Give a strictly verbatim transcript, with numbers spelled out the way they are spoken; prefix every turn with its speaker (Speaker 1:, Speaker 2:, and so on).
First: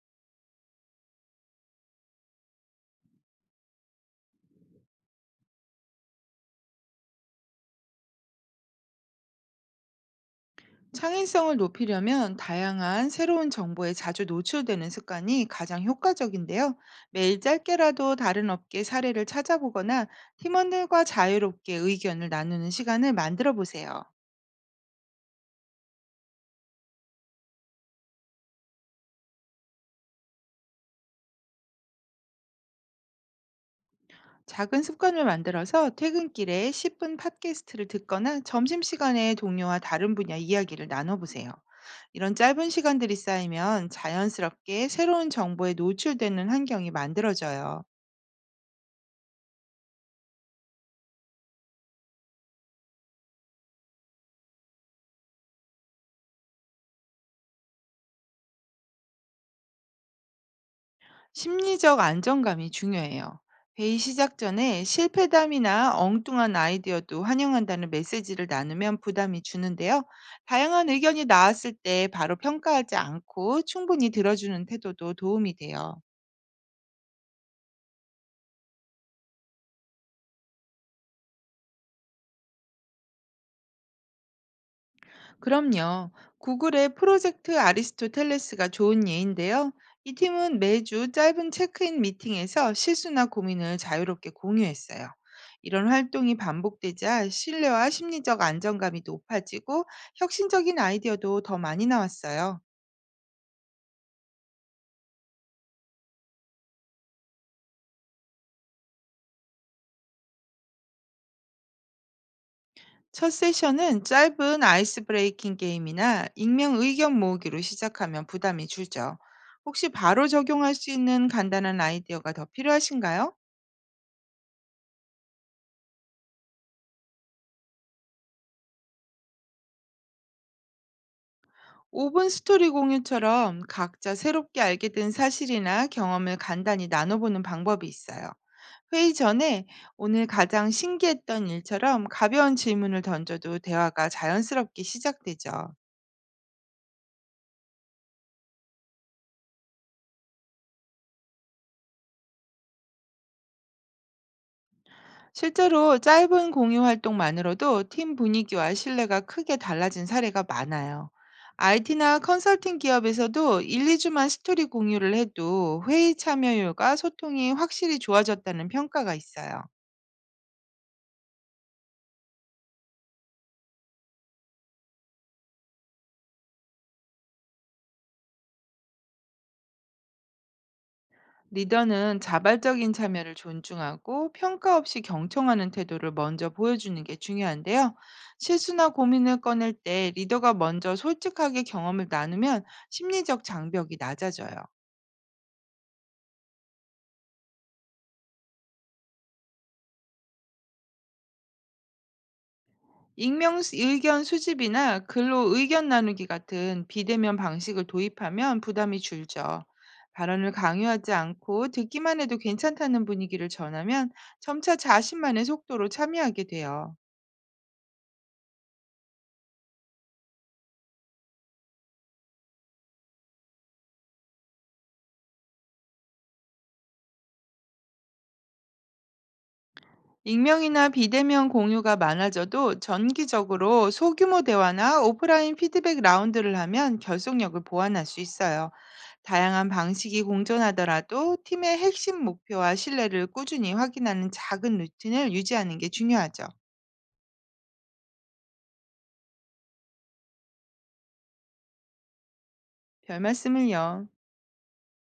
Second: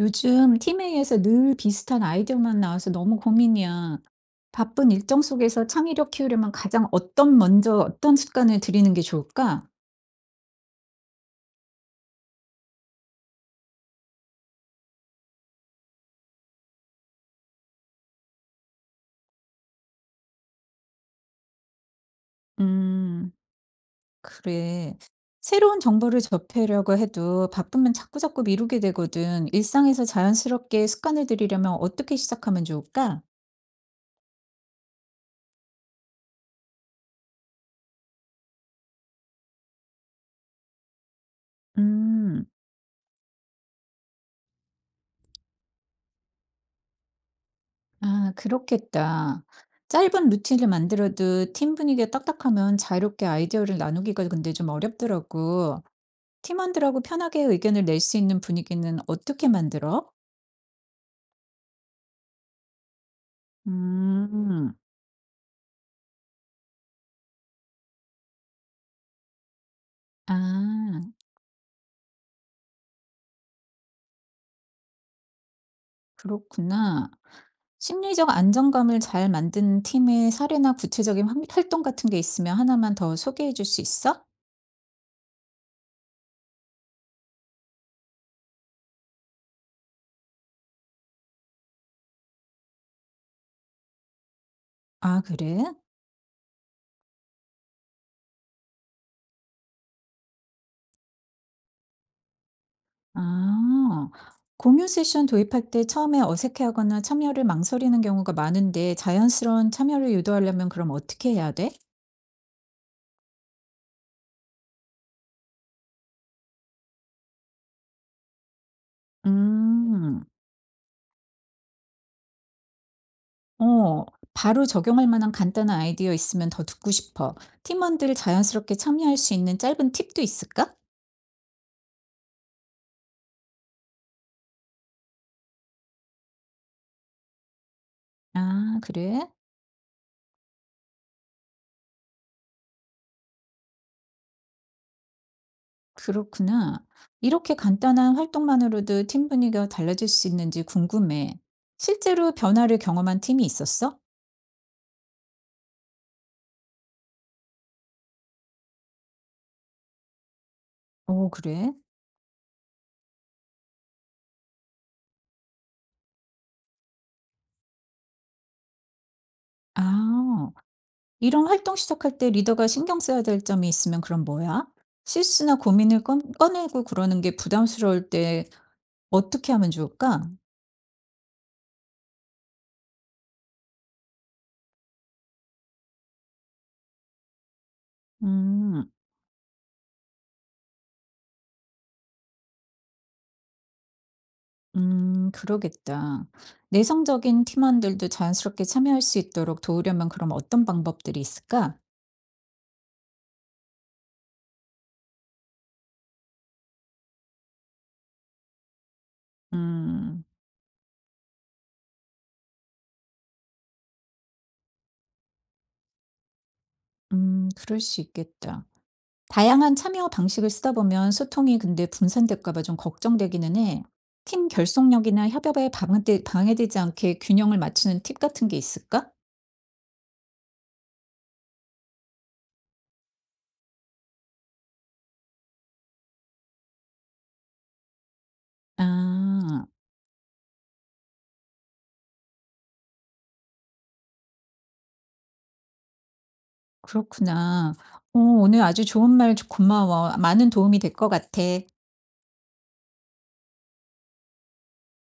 Speaker 1: 요즘 팀회의에서 늘 비슷한 아이디어만 나와서 너무 고민이야. 바쁜 일정 속에서 창의력 키우려면 가장 어떤 먼저 어떤 습관을 들이는 게 좋을까?
Speaker 2: 창의성을 높이려면 다양한 새로운 정보에 자주 노출되는 습관이 가장 효과적인데요. 매일 짧게라도 다른 업계 사례를 찾아보거나 팀원들과 자유롭게 의견을 나누는 시간을
Speaker 1: 음.
Speaker 2: 만들어 보세요.
Speaker 1: 그래. 새로운 정보를 접하려고 해도 바쁘면 자꾸자꾸 미루게 되거든. 일상에서 자연스럽게 습관을 들이려면 어떻게 시작하면 좋을까?
Speaker 2: 작은 습관을 만들어서 퇴근길에 십 분 팟캐스트를 듣거나 점심시간에 동료와 다른 분야 이야기를 나눠보세요. 이런
Speaker 1: 음,
Speaker 2: 짧은 시간들이 쌓이면 자연스럽게 새로운 정보에 노출되는 환경이 만들어져요.
Speaker 1: 아, 그렇겠다. 짧은 루틴을 만들어도 팀 분위기가 딱딱하면 자유롭게 아이디어를 나누기가 근데 좀 어렵더라고. 팀원들하고 편하게 의견을 낼 수 있는 분위기는 어떻게 만들어?
Speaker 2: 심리적 안정감이 중요해요. 회의 시작
Speaker 1: 음,
Speaker 2: 전에 실패담이나 엉뚱한 아이디어도 환영한다는 메시지를 나누면 부담이 주는데요. 다양한
Speaker 1: 아.
Speaker 2: 의견이 나왔을 때 바로 평가하지 않고 충분히 들어주는 태도도 도움이 돼요.
Speaker 1: 그렇구나. 심리적 안정감을 잘 만드는 팀의 사례나 구체적인 활- 활동 같은 게 있으면 하나만 더 소개해 줄 수 있어?
Speaker 2: 그럼요. 구글의 프로젝트 아리스토텔레스가 좋은 예인데요. 이 팀은 매주 짧은 체크인 미팅에서 실수나 고민을 자유롭게 공유했어요.
Speaker 1: 아, 그래?
Speaker 2: 이런 활동이 반복되자 신뢰와 심리적 안정감이 높아지고 혁신적인 아이디어도 더 많이 나왔어요.
Speaker 1: 아, 공유 세션 도입할 때 처음에 어색해하거나 참여를 망설이는 경우가 많은데 자연스러운 참여를 유도하려면 그럼 어떻게 해야 돼?
Speaker 2: 첫 세션은 짧은 아이스 브레이킹 게임이나 익명 의견 모으기로 시작하면 부담이 줄죠. 혹시
Speaker 1: 음,
Speaker 2: 바로 적용할 수 있는 간단한 아이디어가 더 필요하신가요?
Speaker 1: 어, 바로 적용할 만한 간단한 아이디어 있으면 더 듣고 싶어. 팀원들 자연스럽게 참여할 수 있는 짧은 팁도 있을까?
Speaker 2: 오 분 스토리 공유처럼 각자 새롭게 알게 된 사실이나 경험을 간단히 나눠보는 방법이 있어요.
Speaker 1: 아,
Speaker 2: 회의
Speaker 1: 그래?
Speaker 2: 전에 오늘 가장 신기했던 일처럼 가벼운 질문을 던져도 대화가 자연스럽게 시작되죠.
Speaker 1: 그렇구나. 이렇게 간단한 활동만으로도 팀 분위기가 달라질 수 있는지 궁금해. 실제로 변화를 경험한 팀이 있었어?
Speaker 2: 실제로 짧은 공유 활동만으로도 팀 분위기와 신뢰가 크게 달라진 사례가 많아요.
Speaker 1: 오, 그래?
Speaker 2: 아이티나 컨설팅 기업에서도 일, 이 주만 스토리 공유를 해도 회의 참여율과 소통이 확실히 좋아졌다는 평가가 있어요.
Speaker 1: 아, 이런 활동 시작할 때 리더가 신경 써야 될 점이 있으면 그럼 뭐야? 실수나 고민을 꺼, 꺼내고 그러는 게 부담스러울 때 어떻게 하면 좋을까?
Speaker 2: 리더는 자발적인 참여를 존중하고 평가 없이 경청하는 태도를 먼저 보여주는 게 중요한데요. 실수나
Speaker 1: 음,
Speaker 2: 고민을 꺼낼 때 리더가 먼저 솔직하게 경험을 나누면 심리적 장벽이 낮아져요.
Speaker 1: 음, 그러겠다. 내성적인 팀원들도 자연스럽게 참여할 수 있도록 도우려면 그럼 어떤 방법들이 있을까?
Speaker 2: 익명 수- 의견 수집이나 글로 의견 나누기 같은 비대면 방식을 도입하면 부담이 줄죠.
Speaker 1: 음,
Speaker 2: 발언을 강요하지 않고 듣기만 해도 괜찮다는 분위기를 전하면 점차 자신만의 속도로 참여하게 돼요.
Speaker 1: 음, 그럴 수 있겠다. 다양한 참여 방식을 쓰다 보면 소통이 근데 분산될까 봐 좀 걱정되기는 해. 팀 결속력이나 협업에 방해되, 방해되지 않게 균형을 맞추는 팁 같은 게 있을까?
Speaker 2: 익명이나 비대면 공유가 많아져도 정기적으로 소규모 대화나 오프라인 피드백 라운드를 하면 결속력을 보완할 수 있어요.
Speaker 1: 아,
Speaker 2: 다양한 방식이 공존하더라도 팀의 핵심 목표와 신뢰를 꾸준히 확인하는 작은 루틴을 유지하는 게 중요하죠.
Speaker 1: 그렇구나. 어, 오늘 아주 좋은 말 주- 고마워. 많은 도움이 될 것 같아.
Speaker 2: 별 말씀을요.